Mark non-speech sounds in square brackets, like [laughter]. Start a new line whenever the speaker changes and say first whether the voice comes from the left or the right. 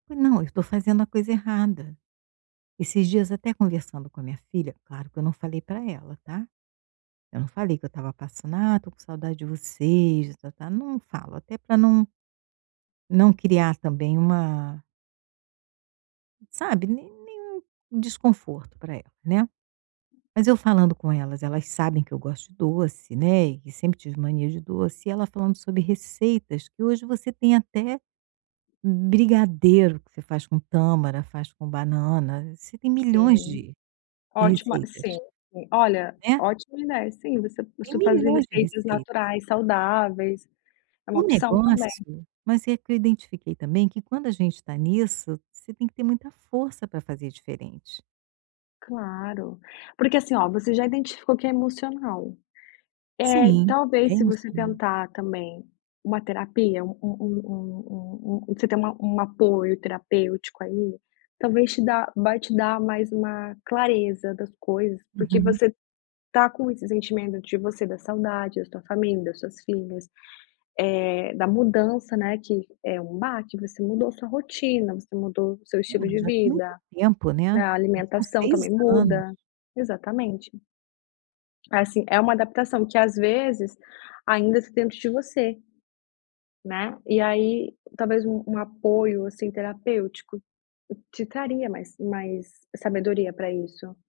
right: Não, eu tô fazendo a coisa errada. Esses dias até conversando com a minha filha, claro que eu não falei para ela, tá. Eu não falei que eu estava passando: "Ah, estou com saudade de vocês." [unintelligible] Não falo, até para não não criar também uma sabe, né nenhum desconforto para ela né, mas eu falando com elas, elas sabem que eu gosto de doce, né, e que sempre tive mania de doce. E ela falando sobre receitas que hoje você tem até brigadeiro que você faz com tâmara, faz com banana, você tem milhões
left: Sim,
right: de de
left: ótima, sim,
right: receitas.
left: olha,
right: Né.
left: ótimo, né. Sim, você
right: Tem
left: você fazer
right: milhões de
left: receitas
right: receitas.
left: naturais, saudáveis, é uma
right: O
left: opção também.
right: negócio, mas é que eu identifiquei também que quando a gente está nisso, você tem que ter muita força para fazer diferente.
left: Claro, porque, assim, olha, você já identificou que é emocional. É,
right: Sim, é
left: talvez se você
right: emocional.
left: tentar também uma terapia, um um um um um um você tenha um apoio terapêutico aí, talvez te dá vai te dar mais uma clareza das coisas, porque
right: Uhum.
left: você está com esses sentimentos de você, da saudade da sua família, das suas filhas, eh, da mudança, né, que é um baque, você mudou a sua rotina, você mudou o seu
right: É,
left: estilo de
right: já tem muito
left: vida,
right: tempo, né?
left: a
right: São
left: alimentação
right: 6
left: também
right: anos.
left: muda, exatamente. Assim, é uma adaptação que, às vezes, ainda está dentro de você, né. E aí, talvez, um um apoio, assim, terapêutico, te traria mais mais sabedoria para isso.